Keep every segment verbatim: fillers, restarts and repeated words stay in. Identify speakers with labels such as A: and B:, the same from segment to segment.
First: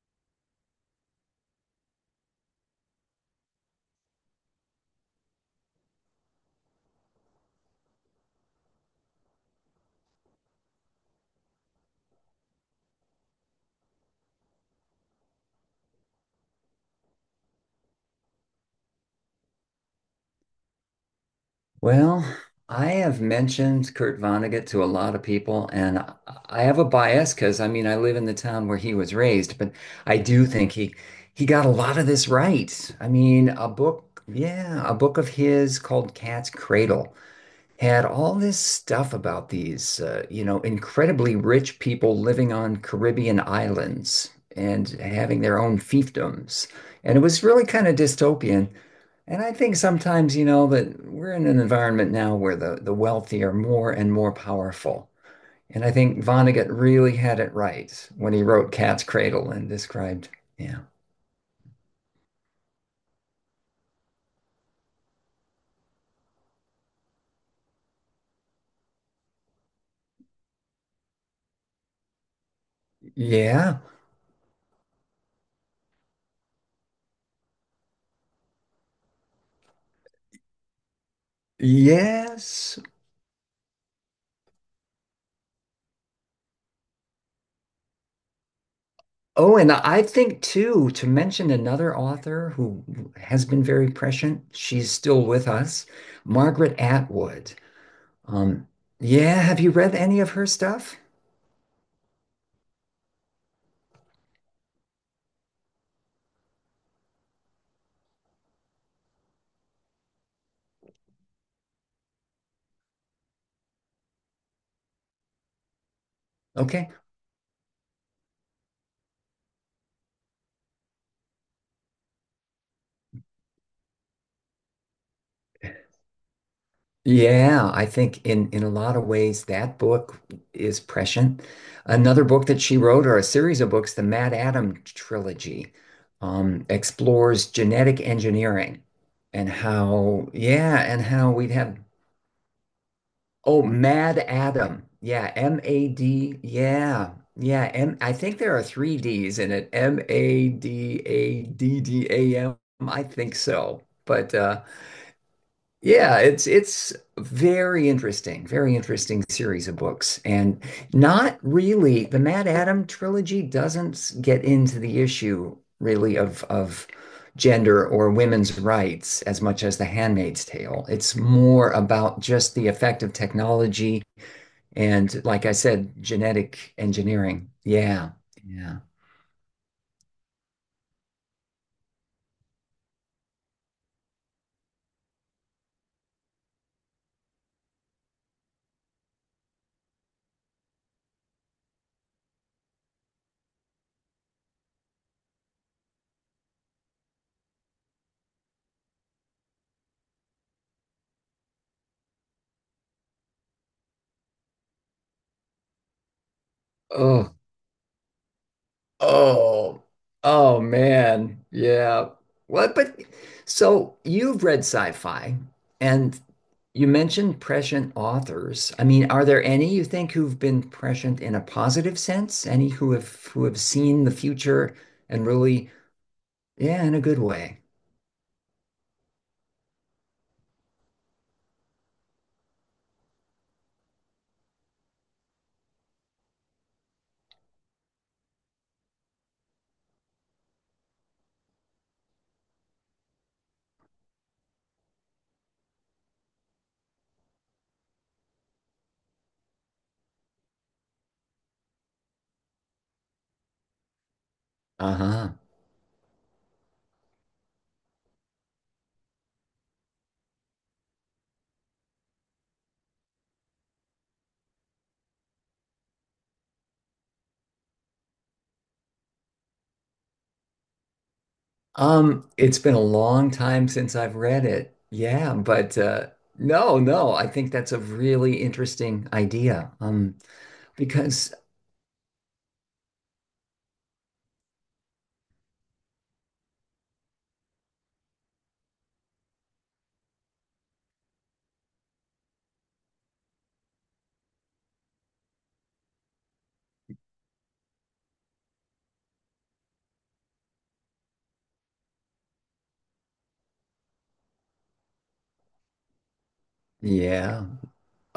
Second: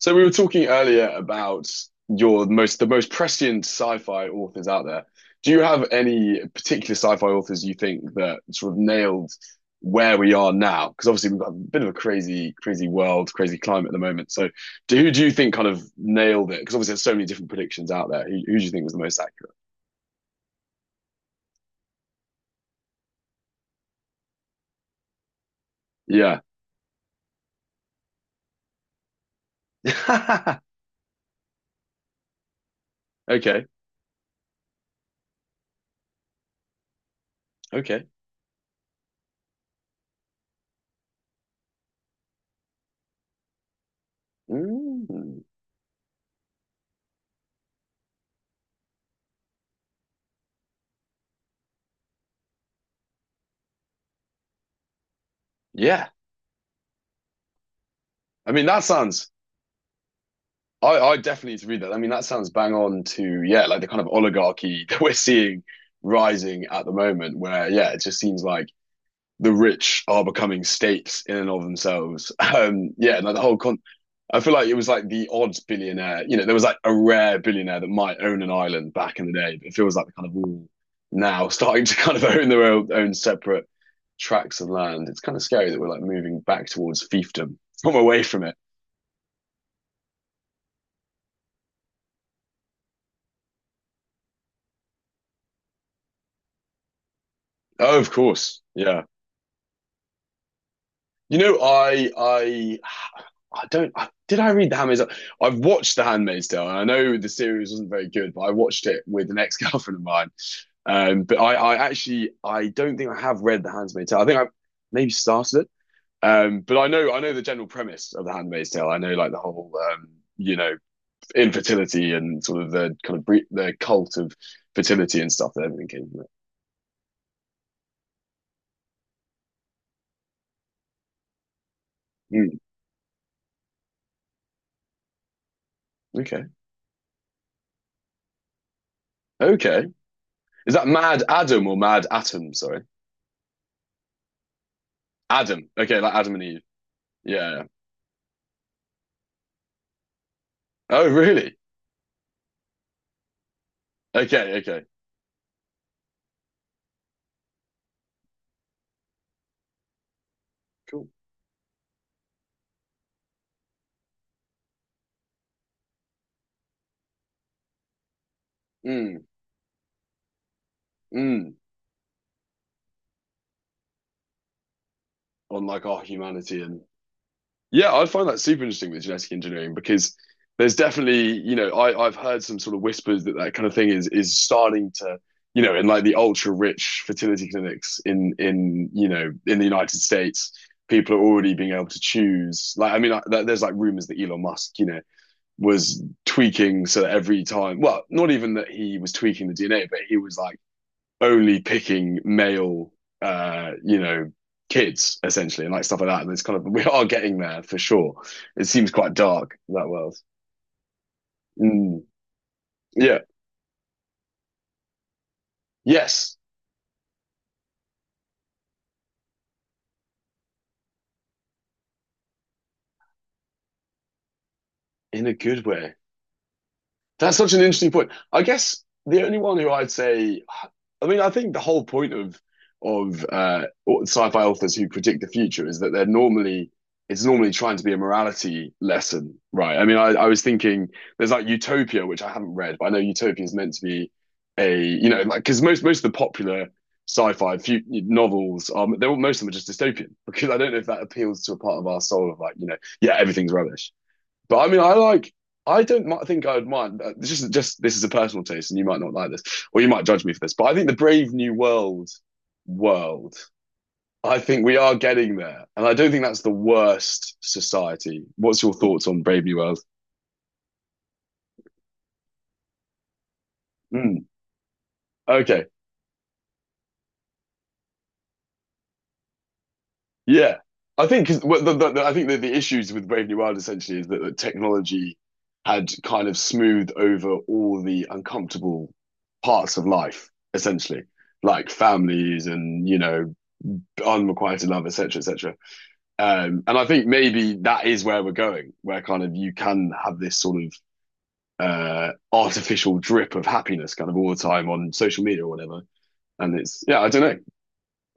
A: So we were talking earlier about your most the most prescient sci-fi authors out there. Do you have any particular sci-fi authors you think that sort of nailed where we are now? Because obviously we've got a bit of a crazy, crazy world, crazy climate at the moment. So do, who do you think kind of nailed it? Because obviously there's so many different predictions out there. Who, who do you think was the most
B: Well, I have mentioned Kurt Vonnegut to a lot of people, and I
A: accurate?
B: I have a bias because I mean I live in the town where he was raised, but I do
A: Yeah.
B: think he he got a lot of this right. I mean,
A: Okay.
B: a book, yeah, a book of his called Cat's Cradle had
A: Okay.
B: all this stuff about these, uh, you know, incredibly rich people living on Caribbean islands and having
A: Mm.
B: their own fiefdoms, and it was really kind of dystopian. And I think sometimes, you know, that we're in an environment now where the, the wealthy are more and more powerful. And I
A: Yeah.
B: think Vonnegut really had it right when he
A: I mean,
B: wrote
A: that
B: Cat's
A: sounds
B: Cradle and described, yeah,
A: I, I definitely need to read that. I mean, that sounds bang on to, yeah, like the kind of oligarchy that we're seeing rising at the moment, where, yeah, it just seems like the rich are becoming states in and of themselves. Um, yeah, like the whole con,
B: yeah,
A: I feel like it was like the odd billionaire, you know, there was like a rare billionaire that might own an island back in the day, but it feels like the kind of all now starting to kind of own their
B: yes.
A: own, own separate tracts of land. It's kind of scary that we're like moving back towards fiefdom from away from it.
B: Oh, and I think too, to mention another author who has been very prescient, she's still with us, Margaret Atwood.
A: Oh, of course.
B: Um,
A: Yeah.
B: yeah, have you read any of her stuff?
A: You know, I I I don't I, did I read The Handmaid's Tale? I've watched The Handmaid's Tale, and I know the series wasn't very good, but I watched it with an ex-girlfriend of mine. Um, but I, I actually I don't think I have read The Handmaid's Tale. I think I maybe started it. Um, but I
B: Okay.
A: know I know the general premise of The Handmaid's Tale. I know like the whole um, you know infertility and sort of the kind of bre- the cult of fertility and stuff that everything came from. it.
B: Yeah, I think in in a lot of ways that book is prescient. Another book
A: Mm,
B: that she wrote, or a series of books, the Mad Adam trilogy,
A: okay,
B: um, explores genetic engineering and
A: okay.
B: how,
A: Is
B: yeah,
A: that
B: and
A: Mad
B: how we'd
A: Adam or
B: have,
A: Mad Atom? Sorry.
B: oh, Mad Adam. Yeah,
A: Adam. Okay, like Adam
B: M A D.
A: and Eve.
B: Yeah.
A: Yeah. yeah.
B: Yeah, M I think there are three D's in it.
A: Oh, really?
B: M A D A D D A M. I think so. But
A: Okay,
B: uh
A: okay.
B: yeah, it's it's very interesting, very interesting series of books, and
A: Cool.
B: not really the Mad Adam trilogy doesn't get into the issue really of of gender or women's rights
A: Mm,
B: as much as The Handmaid's Tale. It's
A: mm.
B: more about just the effect of technology and, like I
A: On like
B: said,
A: our humanity
B: genetic
A: and
B: engineering.
A: yeah, I
B: Yeah,
A: find that super
B: yeah.
A: interesting with genetic engineering because there's definitely, you know, I, I've heard some sort of whispers that that kind of thing is is starting to, you know, in like the ultra rich fertility clinics in in you know in the United States, people are already being able to choose. Like, I mean, I, there's like rumors that Elon Musk, you know, was tweaking so that every time, well, not even that he was tweaking the D N A, but he was like only picking male, uh, you know, kids essentially and like stuff like that. And it's kind of, we are
B: Oh.
A: getting there for sure. It seems quite dark,
B: Oh,
A: that world.
B: oh man.
A: Mm,
B: Yeah. What, but
A: yeah.
B: so you've read sci-fi and
A: Yes.
B: you mentioned prescient authors. I mean, are there any you think who've been prescient in a positive sense? Any who have who have seen the future
A: In
B: and
A: a good
B: really,
A: way.
B: yeah, in a good
A: That's such
B: way.
A: an interesting point. I guess the only one who I'd say, I mean, I think the whole point of of uh, sci-fi authors who predict the future is that they're normally it's normally trying to be a morality lesson, right? I mean, I, I was thinking there's like Utopia, which I haven't read, but I know Utopia is meant to be a you know like because most most of the popular sci-fi few novels are they're most of them are just dystopian because I don't know if that appeals to a part of our soul of like you know yeah, everything's rubbish but I mean, I like.
B: Uh-huh.
A: I don't think I would mind. uh, This is just this is a personal taste, and you might not like this, or you might judge me for this. But I think the Brave New World world. I think we are getting there, and I don't think that's the worst society. What's your thoughts on Brave New World?
B: Um, it's been a long time since I've
A: Mm,
B: read it. Yeah,
A: okay,
B: but uh no, no, I think that's a really interesting idea. Um,
A: yeah, I think,
B: because
A: what the, the, the- I think that the issues with Brave New World essentially is that the technology had kind of smoothed over all the uncomfortable parts of life, essentially, like families and you know Unrequited am required to love, et cetera, et cetera. Um, and I think maybe that is where we're going, where kind of you can have this sort of uh, artificial drip of happiness kind of all the time on social media or whatever. And it's yeah, I don't know.
B: yeah.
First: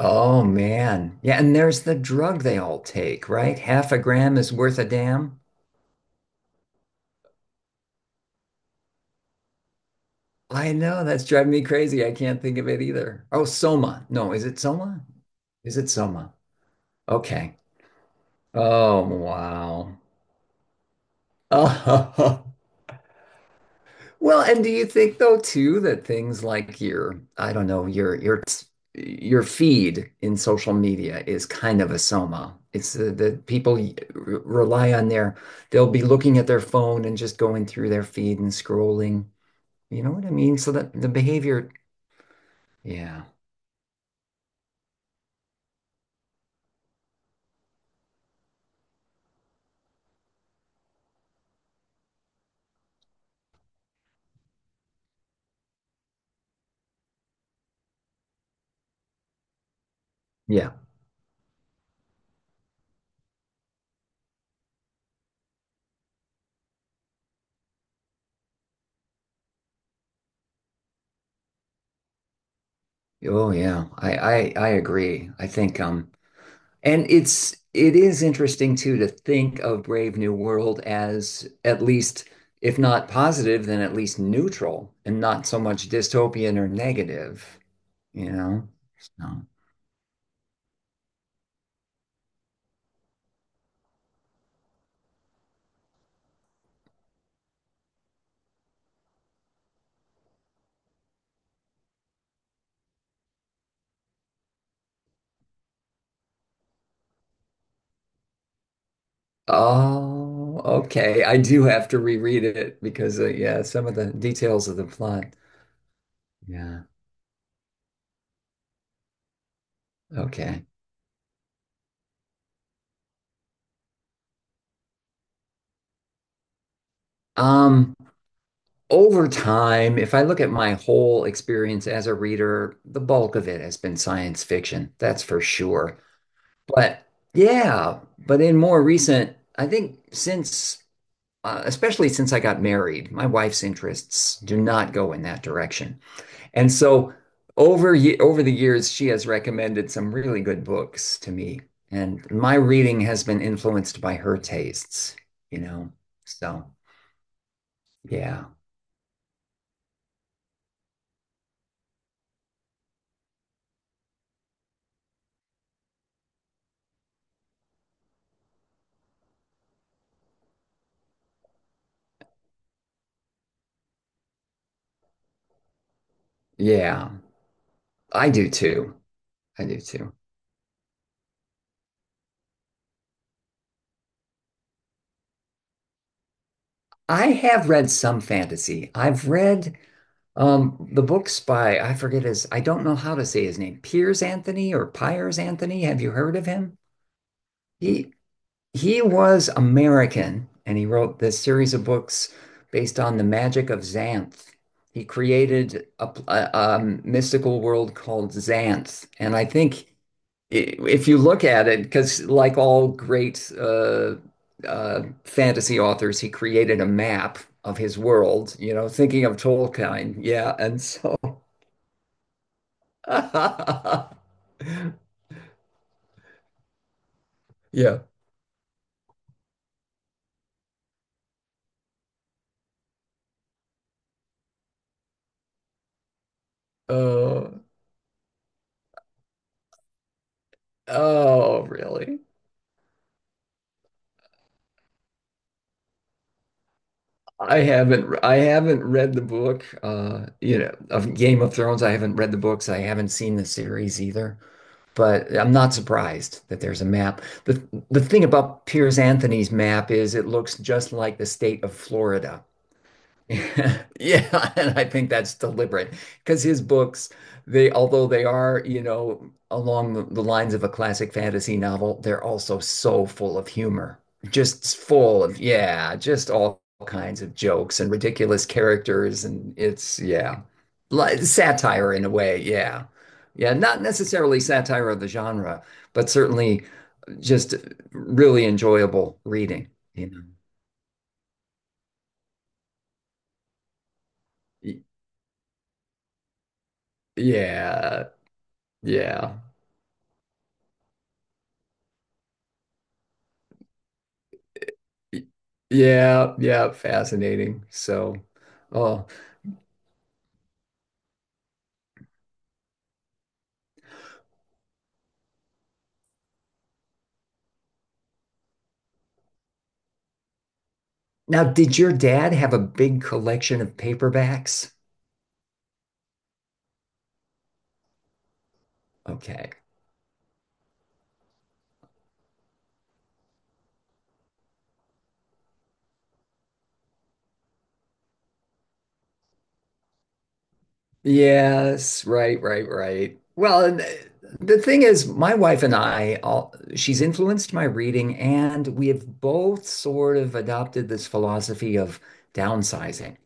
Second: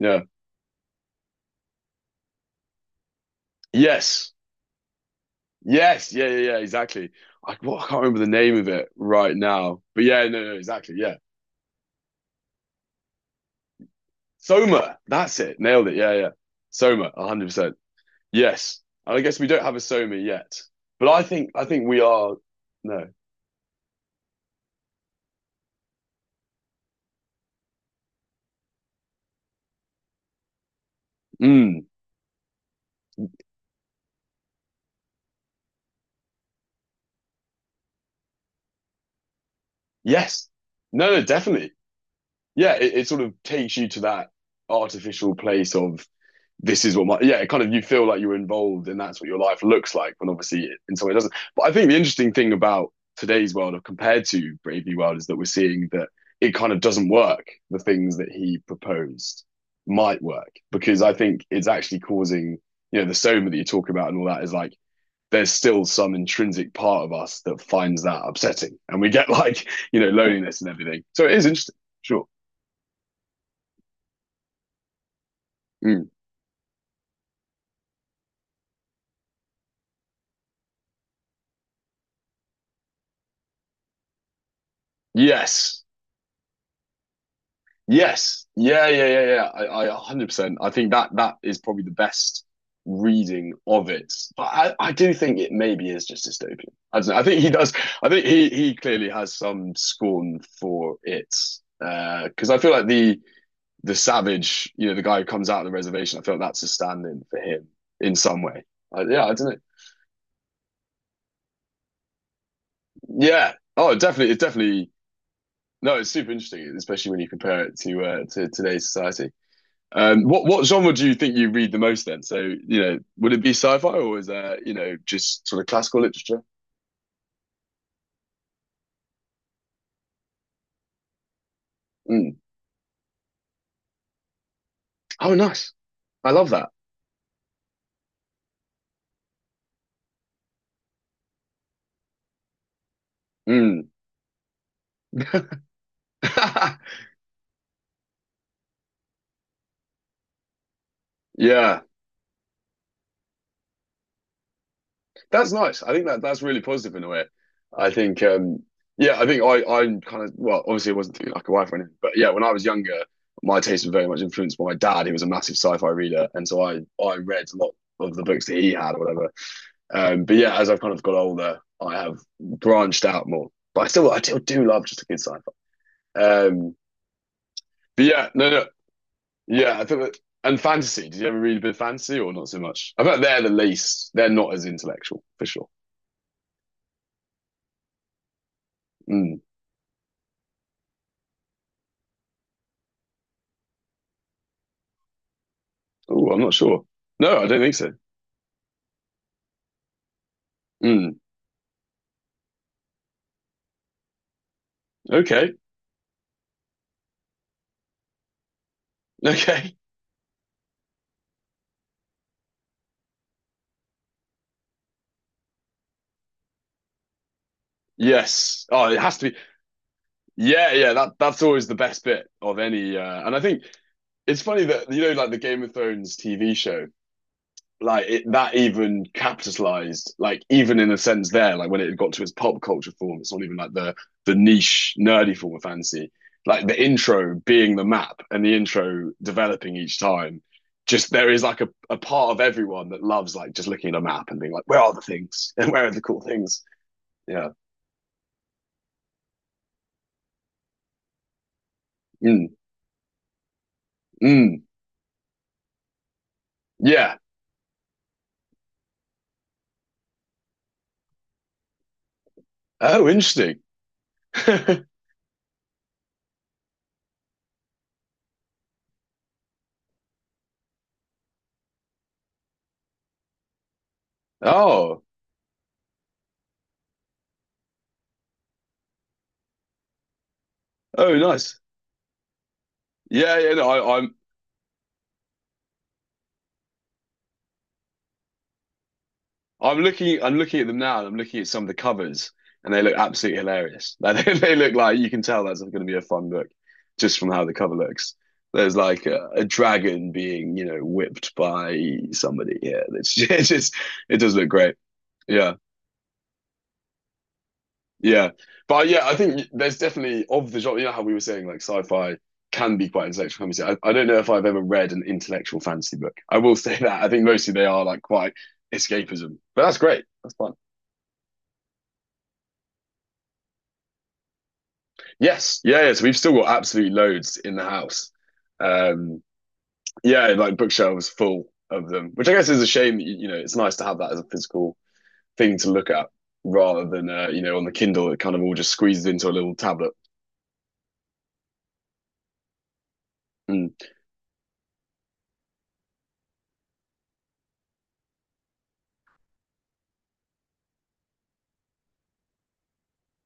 A: Yeah.
B: man. Yeah, and there's the drug they all take, right? Half a
A: Yes.
B: gram is worth a damn.
A: Yes. Yeah. Yeah. Yeah. Exactly. I, well, I can't remember the name of it right now, but yeah, no, no,
B: I
A: exactly.
B: know
A: Yeah.
B: that's driving me crazy. I can't think of it either. Oh, Soma. No, is it
A: Soma.
B: Soma?
A: That's it.
B: Is
A: Nailed
B: it
A: it. Yeah. Yeah.
B: Soma?
A: Soma. one hundred
B: Okay.
A: percent. Yes.
B: Oh,
A: And I guess we don't have a Soma yet, but I think I think we are.
B: wow.
A: No.
B: Well, and do you think though too that things like your, I don't know, your your your feed in social media is kind
A: Mm.
B: of a soma. It's the, the people y- re- rely on their, they'll be looking at their phone and just going through their feed and scrolling. You know what I
A: Yes.
B: mean? So that the
A: No, no,
B: behavior,
A: definitely. Yeah, it, it sort
B: yeah,
A: of takes you to that artificial place of this is what my yeah, it kind of you feel like you're involved and that's what your life looks like, when obviously it, in some way it doesn't. But I think the interesting thing about today's world or compared to Brave New World is that we're seeing that it kind of doesn't work. The things that he proposed might work
B: yeah,
A: because I think it's actually causing, you know, the soma that you talk about and all that is like there's still some intrinsic part of us that finds that upsetting and we get like you know loneliness and everything so it is interesting sure.
B: oh yeah, I I, I agree. I think
A: Mm.
B: um. And it's it is interesting too to think of Brave New World as at least, if not positive, then at least neutral and not so
A: Yes,
B: much dystopian or negative, you
A: yes,
B: know?
A: yeah, yeah, yeah, yeah.
B: So,
A: I, I one hundred percent I think that that is probably the best reading of it but i, I do think it maybe is just dystopian. I don't know. I think he does. I think he he clearly has some scorn for it because uh, I feel like the the savage, you know, the guy who comes out of the reservation, I felt that's a stand in for him in some way. I, yeah, I don't know.
B: oh, okay. I do have to reread it because uh,
A: Yeah.
B: yeah, some
A: Oh,
B: of the
A: definitely. It's
B: details of the
A: definitely,
B: plot.
A: no, it's super interesting,
B: Yeah.
A: especially when you compare it to uh, to today's society. Um, what what
B: Okay.
A: genre do you think you read the most then? So, you know, would it be sci-fi or is there, you know, just sort of classical literature?
B: Um, Over time, if I look at my whole experience as a
A: Mm.
B: reader, the bulk of it has been science fiction. That's
A: Oh,
B: for
A: nice.
B: sure.
A: I love that.
B: But yeah, but in more recent, I think since, uh, especially since I got married, my wife's
A: Mm.
B: interests do not go in that direction. And so over ye- over the years, she has recommended some really good books to me,
A: Yeah.
B: and my reading has been influenced by her tastes,
A: That's
B: you
A: nice. I
B: know.
A: think that that's really
B: So
A: positive in a way. I think,
B: yeah,
A: um, yeah, I think I I kind of well, obviously, it wasn't through like a wife or anything, but yeah, when I was younger, my taste was very much influenced by my dad, He was a massive sci-fi reader, and so I I read a lot of the books that he had or whatever. Um, but yeah, as I've kind of got older, I have branched out more, but I still I still do love just a good sci-fi. Um,
B: yeah,
A: but yeah,
B: I
A: no,
B: do
A: no,
B: too. I
A: yeah,
B: do
A: I think
B: too.
A: that. And fantasy, did you ever read a bit of fantasy or not so much? I bet they're the least, they're not as intellectual for sure.
B: I have read some fantasy. I've
A: Mm.
B: read Um, the book's by, I forget his, I don't know how to say his name, Piers Anthony or Piers Anthony. Have you
A: Oh,
B: heard
A: I'm
B: of
A: not
B: him?
A: sure. No, I don't think so.
B: He he was American and he
A: Mm.
B: wrote this series of books based on the magic of Xanth. He
A: Okay.
B: created a, pl- a, um, mystical world called Xanth. And I think
A: Okay.
B: i- if you look at it, because like all great uh, uh, fantasy authors, he created a map of his world,
A: Yes.
B: you know,
A: Oh, it has
B: thinking
A: to be.
B: of Tolkien. Yeah.
A: Yeah,
B: And
A: yeah. That
B: so
A: that's always the best bit of any. Uh, and I think it's funny that you know, like the Game of Thrones T V show.
B: yeah.
A: Like it, that even capitalized, like even in a sense there, like when it got to its pop culture form, it's not even like the the niche nerdy form of fantasy, like the intro
B: Oh,
A: being the map and the intro developing each time, just there is like
B: oh,
A: a, a
B: really?
A: part of everyone that loves like just looking at a map and being like where are the things and where are the cool things. Yeah.
B: I haven't I haven't read the book, uh, you know, of Game of Thrones. I haven't read the
A: Mm,
B: books. I haven't seen the series either.
A: mm.
B: But I'm not surprised that there's a
A: Yeah.
B: map. The the thing about Piers Anthony's map is it looks just like the state of Florida.
A: Oh, interesting.
B: Yeah, and I think that's deliberate because his books, they although they are, you know, along the, the lines of a classic fantasy novel, they're also so full of humor. Just
A: Oh.
B: full of, yeah, just all kinds of jokes and ridiculous characters and it's yeah.
A: Oh,
B: Like
A: nice.
B: satire in a way, yeah.
A: Yeah, yeah.
B: Yeah,
A: No,
B: not
A: I, i'm
B: necessarily satire of the genre, but certainly just really enjoyable reading,
A: I'm
B: you know.
A: looking I'm looking at them now and I'm looking at some of the covers and they look absolutely hilarious. Like they, they look
B: Y-
A: like you can tell that's going to be a fun book just from how the cover
B: Yeah,
A: looks. There's like a,
B: yeah.
A: a dragon being, you know, whipped by somebody here. It's just, it's just it does look great.
B: Y-
A: Yeah.
B: Yeah, yeah, fascinating. So,
A: Yeah. But yeah,
B: oh,
A: I think there's definitely of the genre, you know how we were saying like sci-fi can be quite intellectual fantasy. I, I don't know if I've ever read an intellectual fantasy book, I will say that. I think mostly they are like quite escapism. But that's great. That's fun.
B: now did your dad have a big collection of paperbacks?
A: Yes, yeah, yeah. So we've still got absolute loads in the house. Um,
B: Okay.
A: yeah, like bookshelves full of them, which I guess is a shame. You, you know, it's nice to have that as a physical thing to look at rather than uh, you know on the Kindle. It kind of all just squeezes into a little tablet.
B: Yes, right, right, right. Well,
A: Mm.
B: and eh, the thing is, my wife and I, all, she's influenced my reading, and we have both sort of adopted this philosophy of downsizing.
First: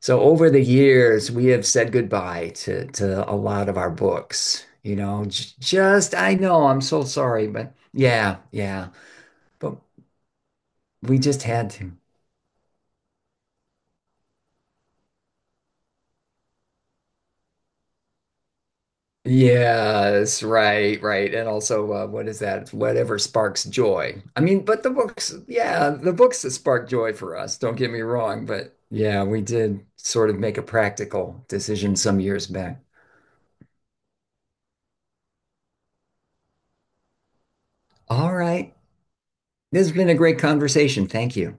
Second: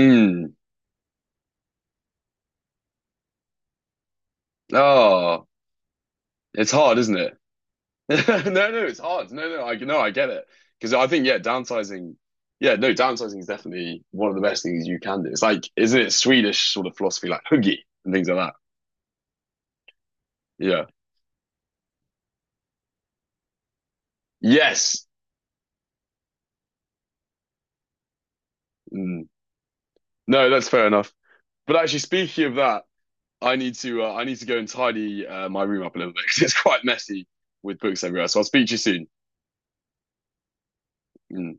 B: So over the years, we have said goodbye to to a lot of our books. You know,
A: Oh,
B: j- just I know
A: it's
B: I'm
A: hard,
B: so
A: isn't it?
B: sorry, but yeah,
A: No, no,
B: yeah,
A: it's hard. No, no, I
B: but
A: no, I get it because I
B: we
A: think yeah,
B: just had to.
A: downsizing. Yeah, no, downsizing is definitely one of the best things you can do. It's like, isn't it Swedish sort of philosophy, like huggy and things like that?
B: Yes,
A: Yeah.
B: right, right. And also, uh, what is that? Whatever sparks joy. I mean, but the
A: Yes.
B: books, yeah, the books that spark joy for us, don't get me wrong, but yeah,
A: Mm.
B: we did sort of
A: No,
B: make a
A: that's fair enough.
B: practical
A: But
B: decision
A: actually,
B: some
A: speaking
B: years
A: of
B: back.
A: that, I need to uh, I need to go and tidy uh, my room up a little bit because it's quite messy with books everywhere.
B: All
A: So I'll speak to
B: right.
A: you soon.
B: This has been a great conversation. Thank you.
A: Mm.